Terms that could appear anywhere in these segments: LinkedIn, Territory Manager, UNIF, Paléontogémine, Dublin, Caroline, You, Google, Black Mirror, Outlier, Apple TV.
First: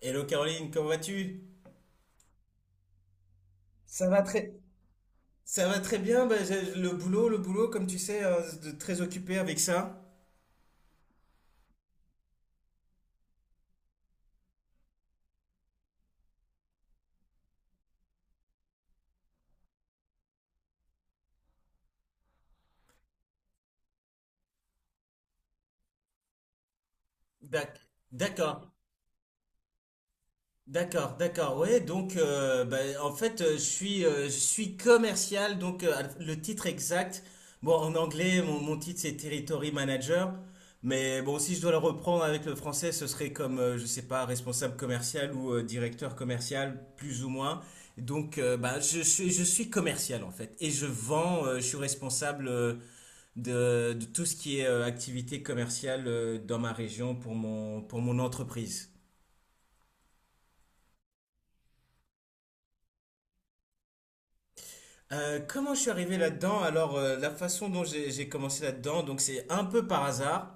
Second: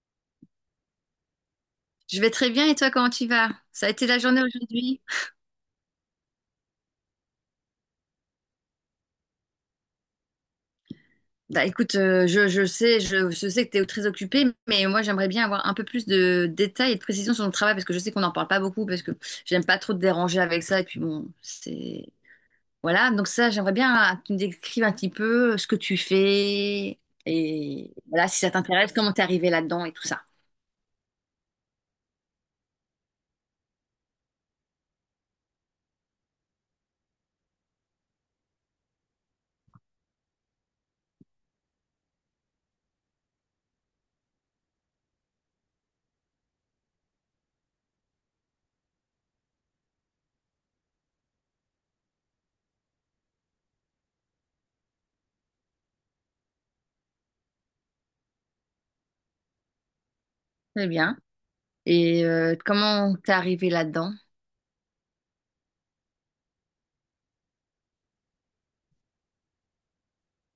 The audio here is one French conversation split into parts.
Hello Caroline, comment vas-tu? Je vais très bien et toi, comment tu vas? Ça a été Ça la va journée très... aujourd'hui? Ça va très bien, bah, le boulot, comme tu sais, très occupé avec ça. Bah écoute, je sais, je sais que tu es très occupé, mais moi j'aimerais bien avoir un peu plus de détails et de précisions sur ton travail parce que je sais qu'on n'en parle pas beaucoup parce que j'aime pas trop te déranger avec ça et puis bon, c'est... Voilà, donc ça, j'aimerais bien que tu me décrives un petit peu ce que tu fais D'ac- et voilà, si ça D'accord. t'intéresse, comment t'es arrivé là-dedans et tout ça. D'accord, d'accord, ouais, donc, bah, en fait, je suis commercial. Donc, le titre exact, bon, en anglais, mon titre c'est Territory Manager, mais bon, si je dois le reprendre avec le français, ce serait comme, je sais pas, responsable commercial ou directeur commercial, plus ou moins. Donc, je suis commercial en fait, et je vends. Je suis responsable de tout ce qui est activité commerciale dans ma région pour pour mon entreprise. Très bien. Et comment t'es arrivé là-dedans? Comment je suis arrivé là-dedans? Alors, la façon dont j'ai commencé là-dedans, donc c'est un peu par hasard,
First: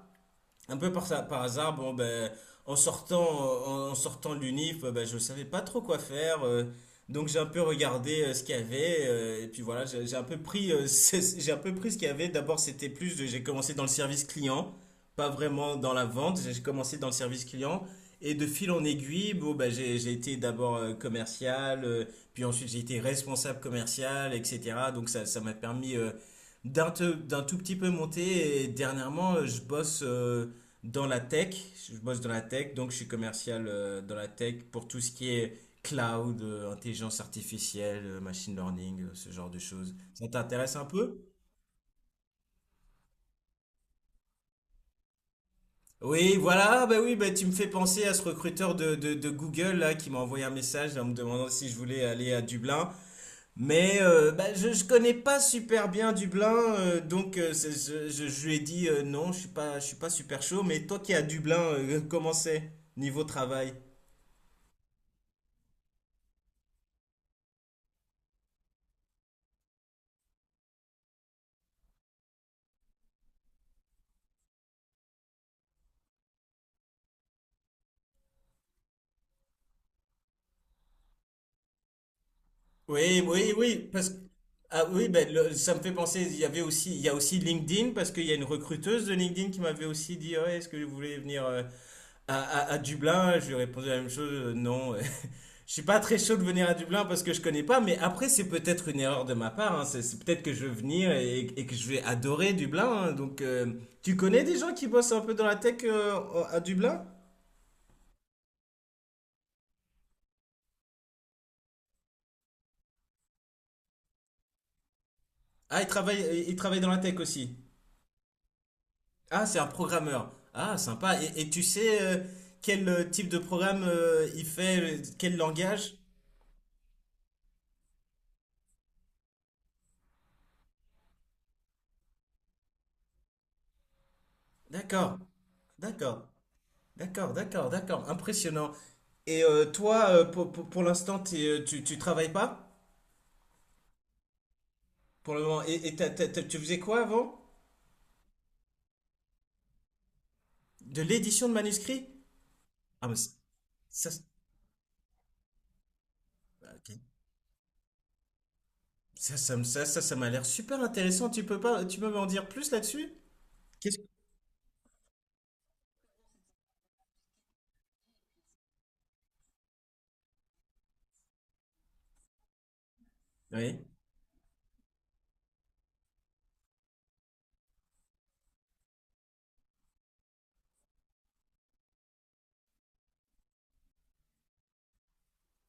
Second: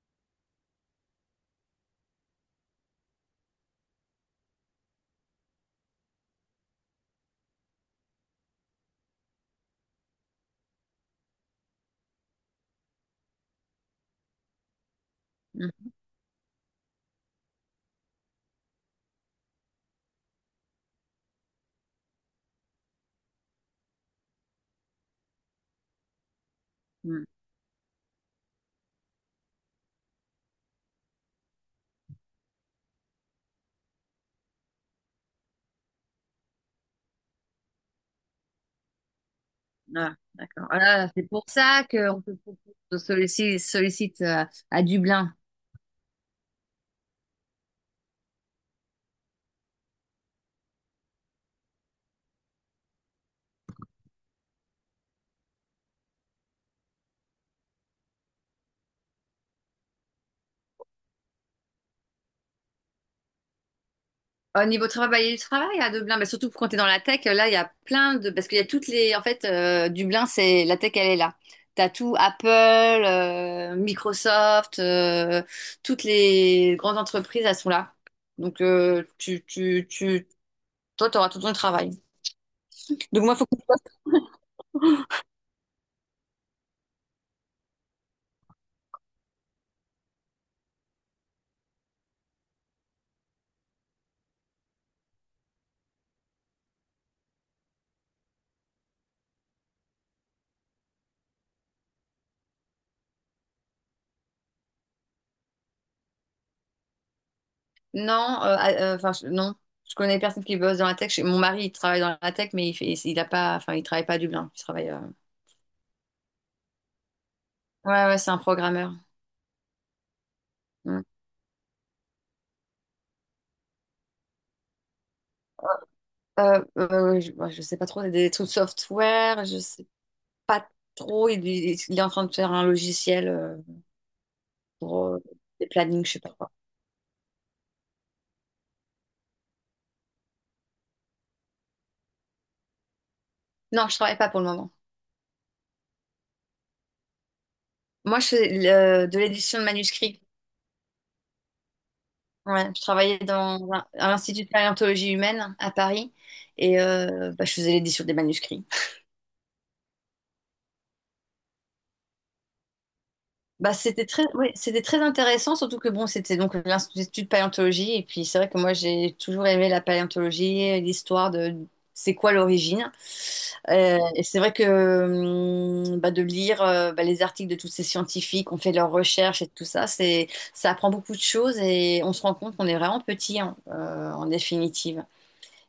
un peu par, ça- par hasard. Bon, ben, en sortant, en sortant de l'UNIF, ben, je ne savais pas trop quoi faire. Donc j'ai un peu regardé ce qu'il y avait. Et puis voilà, j'ai un peu pris, j'ai un peu pris ce qu'il y avait. D'abord, c'était plus, j'ai commencé dans le service client, pas vraiment dans la vente. J'ai commencé dans le service client. Et de fil en aiguille, bon, ben, j'ai été d'abord commercial, puis ensuite j'ai été responsable commercial, etc. Donc ça m'a permis, Mmh. d'un tout petit peu monter. Et dernièrement, je bosse. Dans la tech. Je bosse dans la tech, donc je suis commercial dans la tech pour tout ce qui est cloud, intelligence artificielle, machine learning, ce genre de choses. Ah, Ça d'accord. t'intéresse Ah un là, peu? c'est pour ça qu'on te propose de sollicite, sollicite à Dublin. Oui, voilà. Bah oui, bah tu me fais penser à ce recruteur de Google là, qui m'a envoyé un message en me demandant si je voulais aller à Dublin. Mais bah, je ne connais pas super bien Dublin, donc je lui ai dit non, je suis pas super chaud. Mais toi qui es à Dublin, comment c'est niveau travail? Au niveau travail, bah, il y a du travail à Dublin, mais surtout quand tu es dans la tech, là, il y a plein de... Parce qu'il y a toutes les... En fait, Dublin, c'est... La tech, elle est là. Tu as tout Apple, Microsoft, toutes les grandes entreprises, elles sont là. Donc, tu... toi, tu auras tout ton travail. Oui, Donc, moi, faut oui, oui. Parce que, ah oui, ça me fait penser. Il y avait aussi, il y a aussi LinkedIn, parce qu'il y a une recruteuse de LinkedIn qui m'avait aussi dit: "Ouais, est-ce que vous voulez venir à Dublin?" Je lui ai répondu la même chose, non. Je suis pas très chaud de venir à Dublin parce que je connais pas. Mais après, c'est peut-être une erreur de ma part, hein. C'est peut-être que je veux venir, et que je vais adorer Dublin, hein. Donc, tu connais des gens qui bossent un peu dans la tech à Dublin? Non, ah, enfin je- non, je connais personne qui bosse dans la tech. Chez- Mon mari, il travaille dans la tech, mais il fait, il a pas, enfin il travaille pas à Dublin. Il travaille. Ah, ils travaillent dans la tech aussi. Ouais, ouais, c'est un programmeur. Ah, c'est un programmeur. Ah, Mm. sympa. Et tu sais, quel type de programme il fait, quel langage? Je, ouais, je sais pas trop, c'est des trucs software. Je sais pas trop. Il est en train de faire un logiciel pour D'accord, des plannings, je sais d'accord, pas quoi. d'accord, d'accord, d'accord. Impressionnant. Et toi, pour l'instant, tu travailles pas Non, je travaille pas pour le moment. pour le moment. Et tu faisais quoi avant? Moi, je fais le- de l'édition de manuscrits. De l'édition de manuscrits? Ouais, je Ah, mais travaillais dans un- à ça, c- l'Institut de paléontologie humaine à Paris et ok. Bah, je faisais l'édition des manuscrits. Ça, ça m'a l'air super intéressant. Tu peux pas, Tu peux m'en dire plus là-dessus? Bah, Qu'est-ce que... c'était très, ouais, c'était très intéressant, surtout que bon, c'était donc l'Institut de paléontologie. Et puis, c'est vrai que moi, j'ai toujours aimé la paléontologie, l'histoire de c'est quoi l'origine. Oui, Et c'est vrai que bah, de lire bah, les articles de tous ces scientifiques qui ont fait leurs recherches et tout ça, c'est, ça apprend beaucoup de choses et on se rend compte qu'on est vraiment petit hein, en définitive.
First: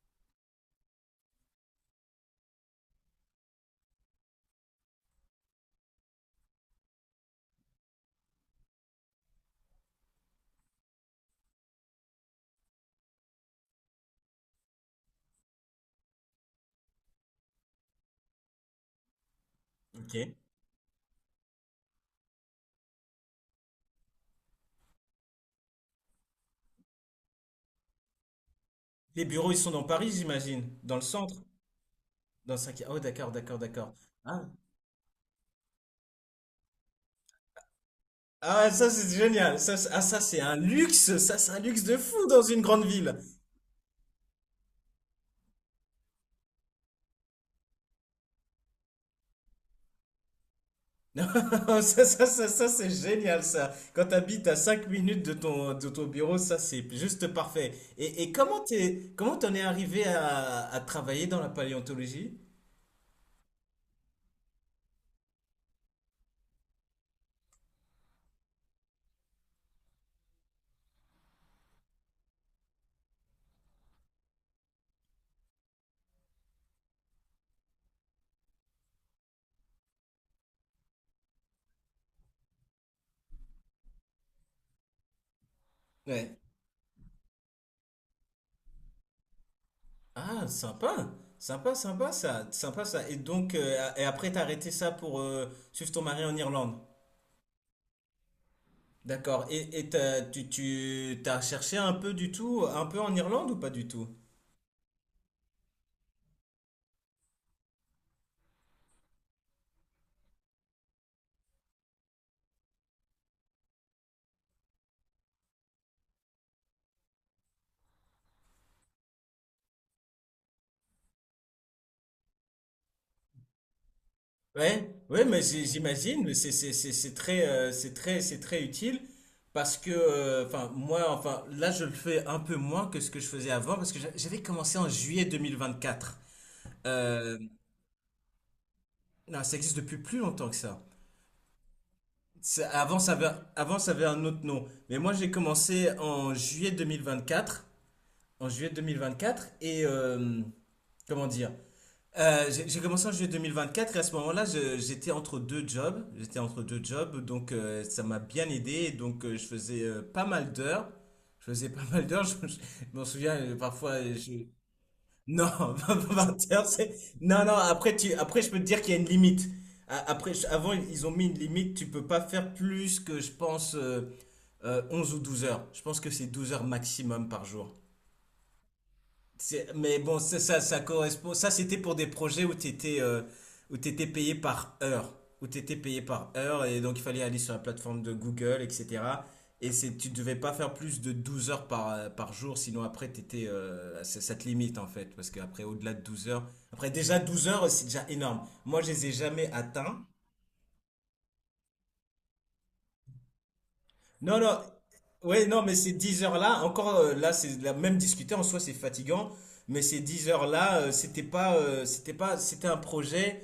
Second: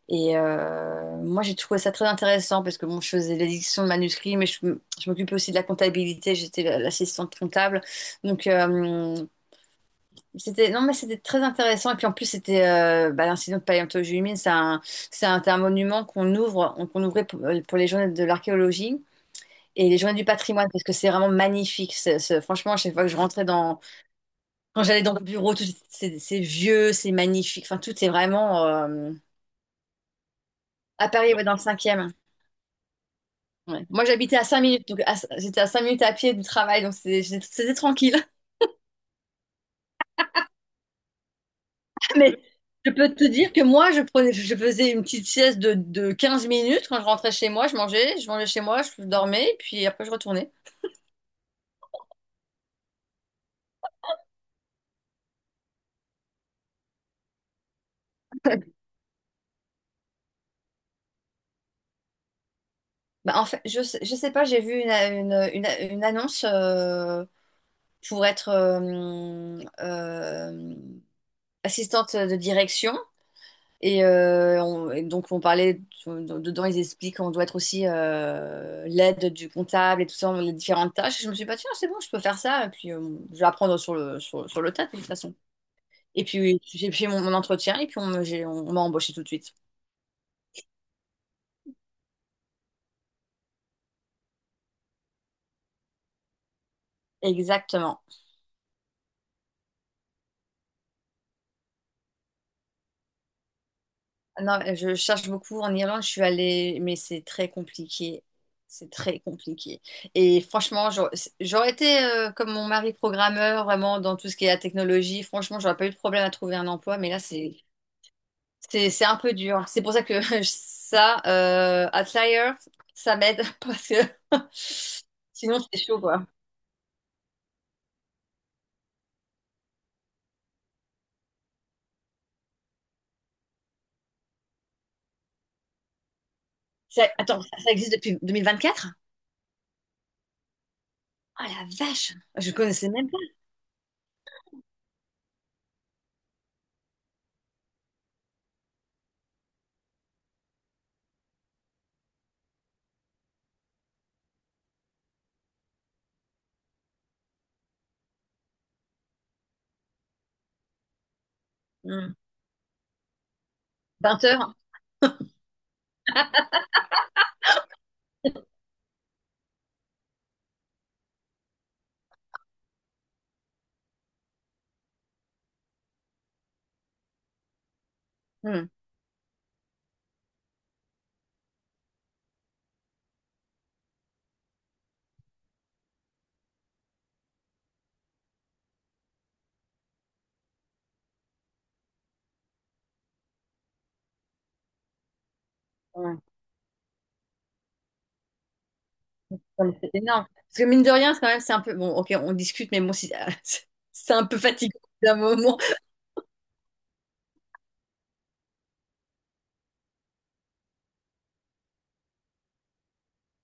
Et moi, j'ai trouvé ça très intéressant parce que bon, je faisais l'édition de manuscrits, mais je m'occupais aussi de la comptabilité. J'étais la- l'assistante comptable. Donc, c'était, non, mais c'était très intéressant. Et puis en plus, c'était bah, l'incident de Paléontogémine. C'est un monument qu'on ouvre, qu'on ouvrait pour les journées de l'archéologie. Et les ok. journées du patrimoine, parce que c'est vraiment magnifique. C'est- franchement, à chaque fois que je rentrais dans, quand j'allais dans le bureau, tout, c'est vieux, c'est magnifique. Enfin, tout est vraiment Les bureaux, ils sont dans Paris, j'imagine, dans le à Paris, centre. ouais, dans le cinquième. Dans 5 Oh, d'accord, d'accord, Ouais. d'accord. Moi, j'habitais Ah. à 5 minutes, donc à- j'étais à 5 minutes à pied du travail, donc c'est- j'ai- c'était tranquille. Ah, ouais, ça c'est génial. Ah, ça c'est un luxe. Ça c'est un luxe de fou Mais dans une grande je peux ville. te dire que moi, je prenais, je faisais une petite sieste de 15 minutes quand je rentrais chez moi, je mangeais chez moi, je dormais, puis après je retournais. Ça c'est génial, ça. Quand t'habites à 5 minutes de de ton bureau, ça c'est juste parfait. Et comment comment t'en es arrivé à, travailler dans la paléontologie? Bah, en fait, je sais pas, j'ai vu une annonce pour être assistante de direction Et, on- et donc, on parlait, dedans, ils expliquent qu'on doit être aussi l'aide du comptable et tout ça, les différentes tâches. Et je me suis pas dit, bah, tiens, c'est bon, je peux faire ça. Et puis, je vais apprendre sur le, sur, sur le tas, de toute façon. Et Ouais. puis, j'ai fait mon entretien et puis, on, me- j'ai- on m'a embauché tout de suite. Ah, sympa. Sympa, sympa, ça. Sympa, ça. Et donc, et après t'as arrêté ça pour suivre ton mari en Irlande. Exactement. D'accord. Et tu t'as cherché un peu du tout, un peu en Irlande ou pas du tout? Non, je cherche beaucoup en Irlande, je suis allée, mais c'est très compliqué. C'est très compliqué. Et franchement, j'aurais été comme mon mari programmeur, vraiment dans tout ce qui est la technologie. Franchement, j'aurais pas eu de problème à trouver un emploi, mais là, c'est un peu dur. C'est pour ça que ça, Outlier, ça m'aide parce que Ouais, ouais, mais sinon c'est chaud j'imagine. quoi. Mais c'est, c'est très, c'est très utile, parce que, enfin, moi, enfin, là, je le fais un peu moins que ce que je faisais avant, parce que j'avais commencé en juillet 2024. Ça- Euh, attends, ça existe depuis deux mille vingt-quatre non, ça existe depuis plus longtemps que ça. Oh la vache, je connaissais Avant, même pas. Avant, ça avait un autre nom. Mais moi, j'ai commencé en juillet 2024, et comment dire? J'ai commencé en juillet 2024, et à ce moment-là, j'étais entre deux jobs. J'étais entre deux jobs, donc ça m'a bien aidé. Et donc je faisais pas mal d'heures. Je faisais pas mal Hmm. d'heures. Je m'en souviens parfois. 20 heures. Non, pas 20 heures. Non, non. Après, après, je peux te dire qu'il y a une limite. Après, avant, ils ont mis une limite. Tu peux pas faire plus que, je pense, 11 ou 12 heures. Je pense que c'est 12 heures maximum par jour. Hmm. Mais bon, ça, ça correspond. Ça, c'était pour des projets où où t'étais payé par heure. Où tu payé par heure. Et donc, il fallait aller sur la plateforme de Google, etc. Et c'est, tu ne devais pas faire plus de 12 heures par, par jour. Sinon, après, t'étais, ça, ça te limite, en fait. Parce qu'après, au-delà de Ouais. 12 heures. Après, déjà, 12 heures, c'est déjà énorme. Moi, je les ai jamais Non, mais C'est atteints. énorme. Parce que mine de rien, c'est quand même, c'est un peu. Bon, ok, on discute, mais bon, si- c'est un peu Non, non, fatigant d'un ouais, moment. non, mais ces 10 heures-là, encore, là, c'est la même, discuter en soi, c'est fatigant, mais ces 10 heures-là, c'était pas, c'était un projet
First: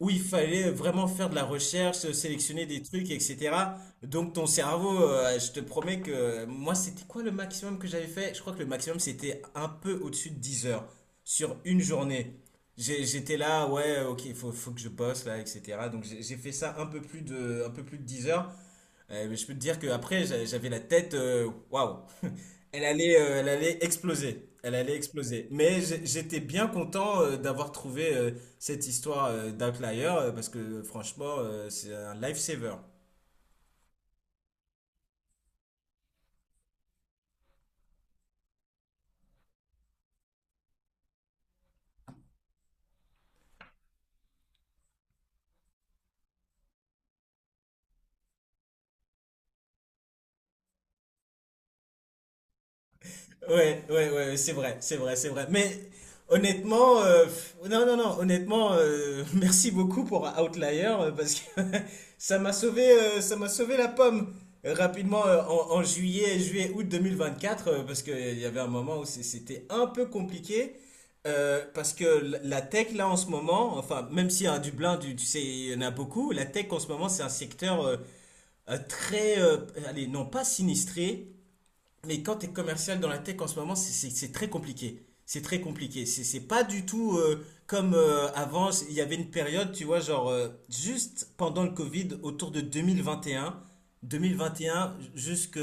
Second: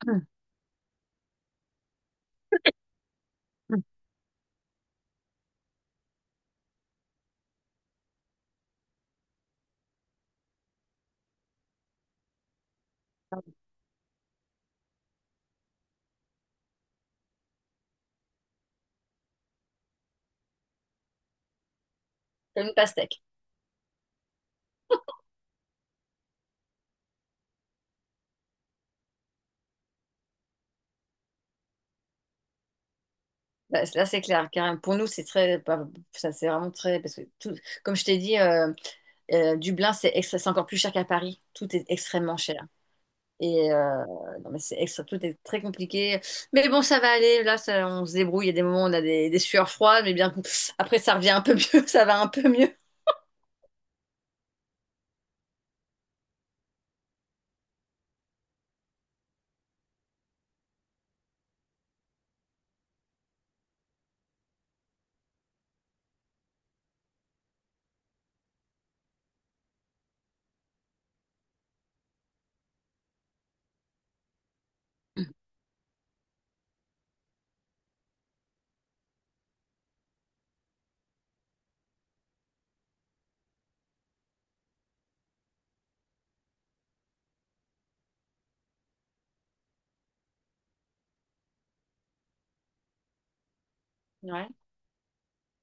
où Hmm. il fallait vraiment faire de la recherche, sélectionner des trucs, etc. Hmm. Donc ton cerveau, je te promets que moi, c'était quoi le maximum que j'avais fait? Je crois que le maximum, c'était un peu au-dessus de 10 heures sur une journée. J'étais là, ouais, ok, il faut, que je bosse là, etc. Donc j'ai fait ça un peu plus de, 10 heures. Je peux te dire qu'après, j'avais la tête, waouh. Comme une pastèque. Elle allait exploser. Elle allait exploser. Mais j'étais bien content d'avoir trouvé cette histoire d'Outlier, parce que franchement, c'est un lifesaver. Bah, Là, c'est clair. Car pour nous, c'est très. Bah, Ça, c'est vraiment très. Parce que tout, comme je t'ai dit. Dublin, c'est extra- c'est encore plus cher qu'à Paris. Tout est extrêmement cher. Et non, mais c'est extra- tout est très compliqué. Mais bon, ça va aller. Là, ça- on se débrouille. Il y a des moments où on a des sueurs froides, mais bien après, ça revient un peu mieux. Ça va un peu mieux. Ouais, ouais, ouais, ouais, c'est vrai, c'est vrai, c'est vrai. Mais honnêtement, pff, non, non, non, honnêtement, merci beaucoup pour Outlier, parce que ça m'a sauvé la pomme. Rapidement en juillet, août 2024, parce qu'il y avait un moment où c'était un peu compliqué, parce que la tech là en ce moment, enfin, même si à Dublin, tu sais, il y en a beaucoup, la tech en ce moment c'est un secteur très, allez, non pas sinistré, mais quand tu es commercial dans la tech en ce moment, c'est très compliqué. C'est très compliqué. C'est pas du tout comme avant. Il y avait une période, tu vois, genre juste pendant le Covid, autour de 2021, Ouais. 2021 jusque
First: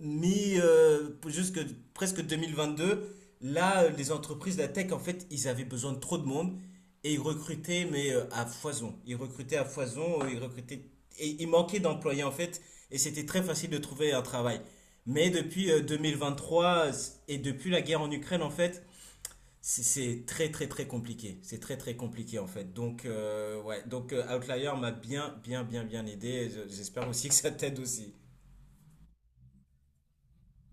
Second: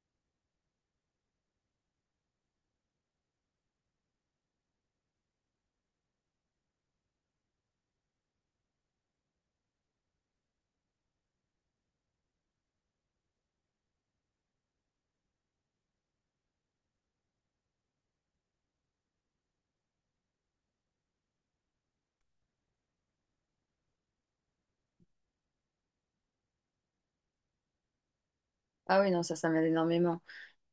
jusque presque 2022. Là, les entreprises de la tech, en fait, ils avaient besoin de trop de monde, et ils recrutaient, mais à foison. Ils recrutaient à foison. Ils recrutaient, et il manquait d'employés en fait. Et c'était très facile de trouver un travail. Mais depuis 2023, et depuis la guerre en Ukraine, en fait, c'est très, très, très compliqué. C'est très très compliqué en fait. Donc, Outlier m'a bien, bien, bien, bien aidé. Et j'espère aussi que ça t'aide aussi. Ah oui, non, ça m'aide énormément.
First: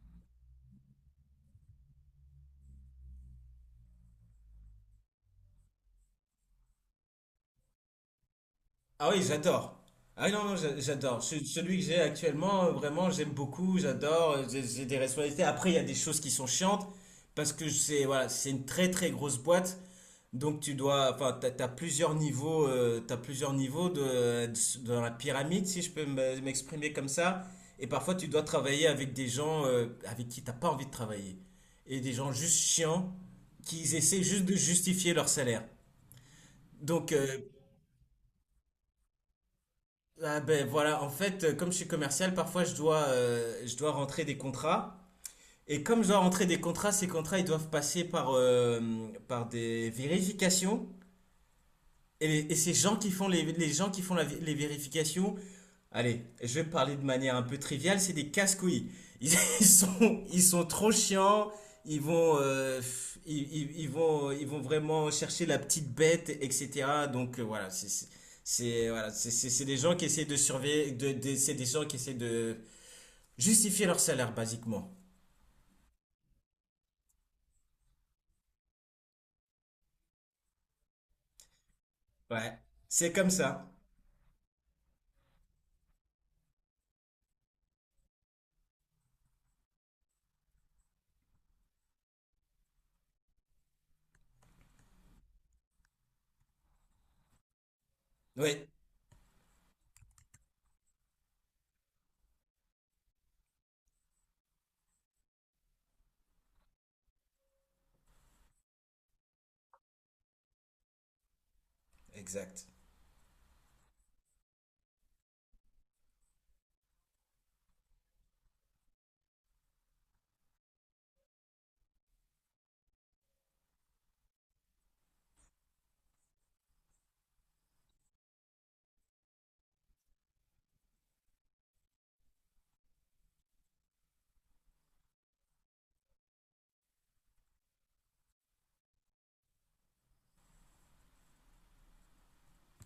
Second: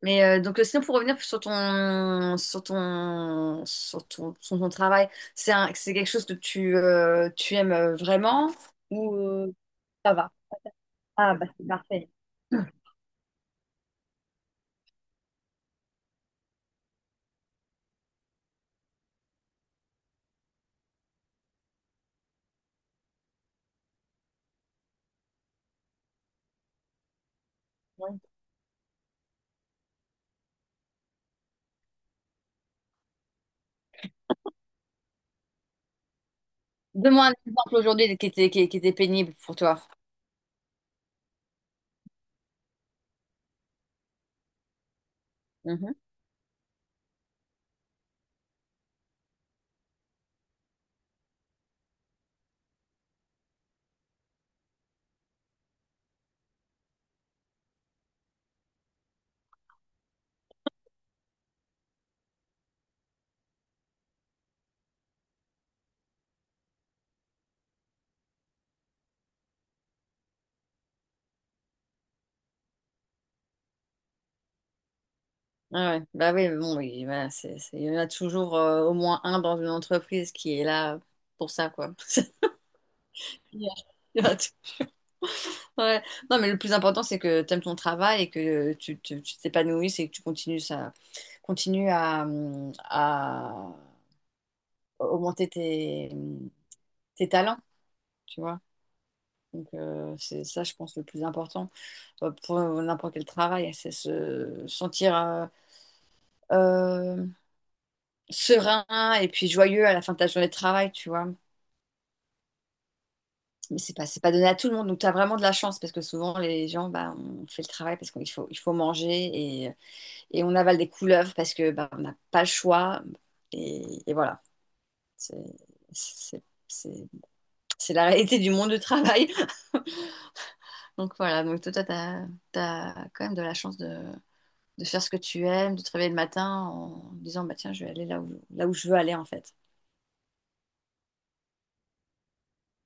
Mais donc, sinon, pour revenir sur ton travail, c'est un, c'est quelque chose que tu, tu aimes vraiment Ah ou oui, j'adore. ça Ah va? oui, non, non, j'adore. Ah, bah, c'est Celui que j'ai parfait. actuellement, vraiment, j'aime beaucoup, j'adore, j'ai des responsabilités. Après, il y a des choses qui sont chiantes, parce que c'est, voilà, c'est une très, très grosse boîte. Donc tu dois, enfin, t'as plusieurs niveaux, de, dans la pyramide, si je peux m'exprimer comme ça. Et parfois tu dois travailler avec des gens, avec qui t'as pas envie de travailler, et des gens juste chiants qui essaient juste de justifier leur salaire. Donc Donne-moi un exemple aujourd'hui qui était, qui était pénible pour toi. ah ben voilà, en fait, comme je suis commercial, parfois je dois rentrer des contrats. Et Mhm. comme je dois rentrer des contrats, ces contrats ils doivent passer par, par des vérifications. Et, ces gens qui font les gens qui font la vé- les vérifications, allez, je vais parler de manière un peu triviale, c'est des casse-couilles. Ils, ils sont trop chiants. Ils vont, vraiment chercher la petite bête, etc. Donc, voilà. Voilà, c'est des gens qui essaient de surveiller, c'est des gens qui essaient de justifier leur salaire basiquement. Ah ouais. Bah oui, mais bon, oui, voilà, c'est- il y en a toujours au moins un dans une entreprise qui est là pour ça, quoi. Ouais, c'est comme ça. Yeah. Ouais. Non, mais le plus important, c'est que tu aimes ton travail et que tu t'épanouisses et que tu continues, ça, continues à augmenter tes, tes talents, tu vois. Oui, Donc, c'est ça, je pense, le plus important pour n'importe quel travail, c'est se sentir euh, serein et puis joyeux à la fin de ta journée de travail, tu vois. exact. Mais c'est pas donné à tout le monde. Donc, tu as vraiment de la chance parce que souvent, les gens, bah, on fait le travail parce qu'il faut, il faut manger et, et on avale des couleuvres parce que bah, on n'a pas le choix. Et voilà, c'est c'est- c'est- c'est la réalité du monde du travail. Donc, voilà. Donc, toi, tu as, quand même de la chance de faire ce que tu aimes, de te réveiller le matin en disant, bah, tiens, je vais aller là où je veux aller en fait.